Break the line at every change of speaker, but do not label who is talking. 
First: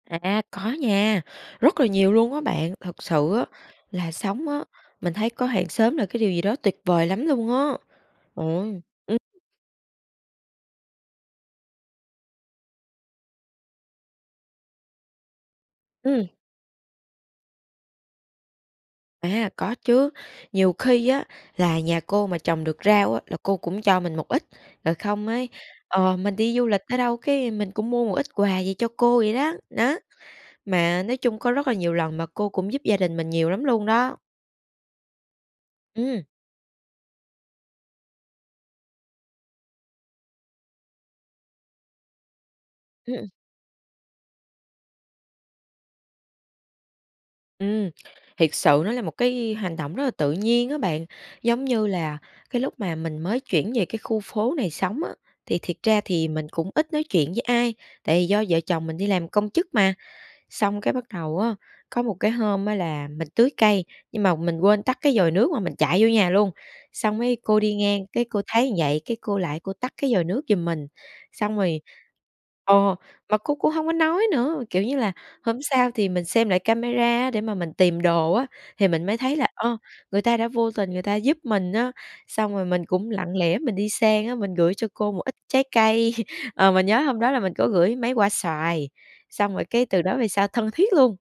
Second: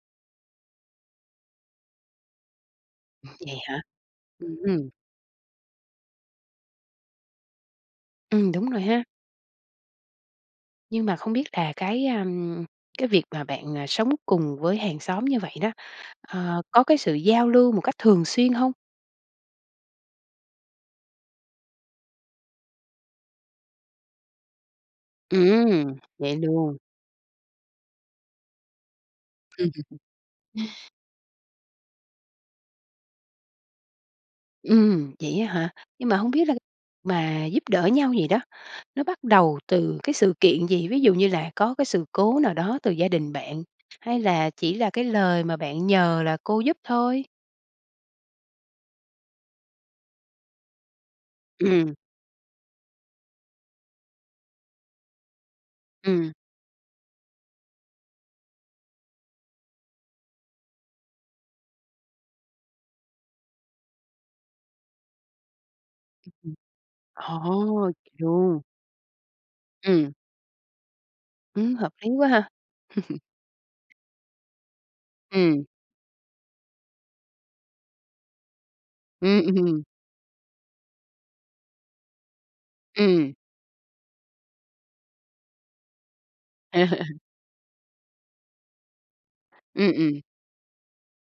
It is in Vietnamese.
À, a, có nha, rất là nhiều luôn á bạn, thực sự
Ừm, nè hả?
là sống
Ừm,
á,
ưm.
mình thấy có hàng xóm là cái điều gì đó tuyệt vời lắm luôn á. Trời
Ừm, đúng rồi
ơi!
ha.
Ừm.
Nhưng mà không biết là cái, ờm, cái việc mà bạn, à, sống cùng với hàng xóm như vậy đó,
Ừm.
ờ, có cái sự giao lưu một cách thường xuyên hông?
À, có chứ, nhiều khi á là nhà cô mà trồng được rau á, là cô cũng cho mình một ít, rồi không ấy,
Ừm,
ờ,
vậy
mình đi du
luôn.
lịch ở đâu, cái mình cũng mua một ít quà gì cho cô vậy đó, nó. Mà nói chung có rất là nhiều lần mà cô cũng giúp gia đình mình nhiều lắm luôn đó.
Ừm, vậy á hả? Nhưng mà
Ừm.
hông biết là mà giúp đỡ nhau vậy đó nó bắt đầu từ cái sự kiện gì? Ví dụ như là có cái sự cố nào đó từ gia
Ưm, ừm.
đình bạn hay là chỉ là cái lời mà bạn nhờ là cô giúp thôi?
Ừm, thiệt sự nó là một cái hành động rất là tự nhiên á bạn. Giống như
Ừm.
là, cái lúc mà mình mới chuyển về cái khu phố này sống á, thì thiệt ra thì
Ừm.
mình cũng ít nói chuyện với ai, tại vì do vợ chồng mình đi làm công chức mà. Xong cái bắt đầu á, có một cái hôm á là mình tưới cây, nhưng mà mình quên tắt cái vòi nước mà mình chạy vô nhà luôn,
Ừm.
xong mới cô
Ồ,
đi
vậy
ngang cái cô
luôn!
thấy vậy, cái cô lại cô tắt
Ừm.
cái vòi nước giùm mình, xong
Ừm,
rồi
hợp lý quá ha.
ồ, mà cô cũng hông có nói nữa, kiểu như là, hôm
Ừm.
sau thì mình xem lại camera á để mà mình tìm đồ á, thì mình mới thấy
Ừm,
là, ơ,
ừm.
người ta đã vô tình người ta giúp mình á. Xong rồi mình cũng
Ừm.
lặng lẽ mình đi sang á, mình gửi cho cô một ít trái cây, ờ, mình nhớ hôm đó là mình có gửi mấy quả xoài, xong rồi cái
Ừm,
từ đó
ừm.
về sau thân thiết luôn.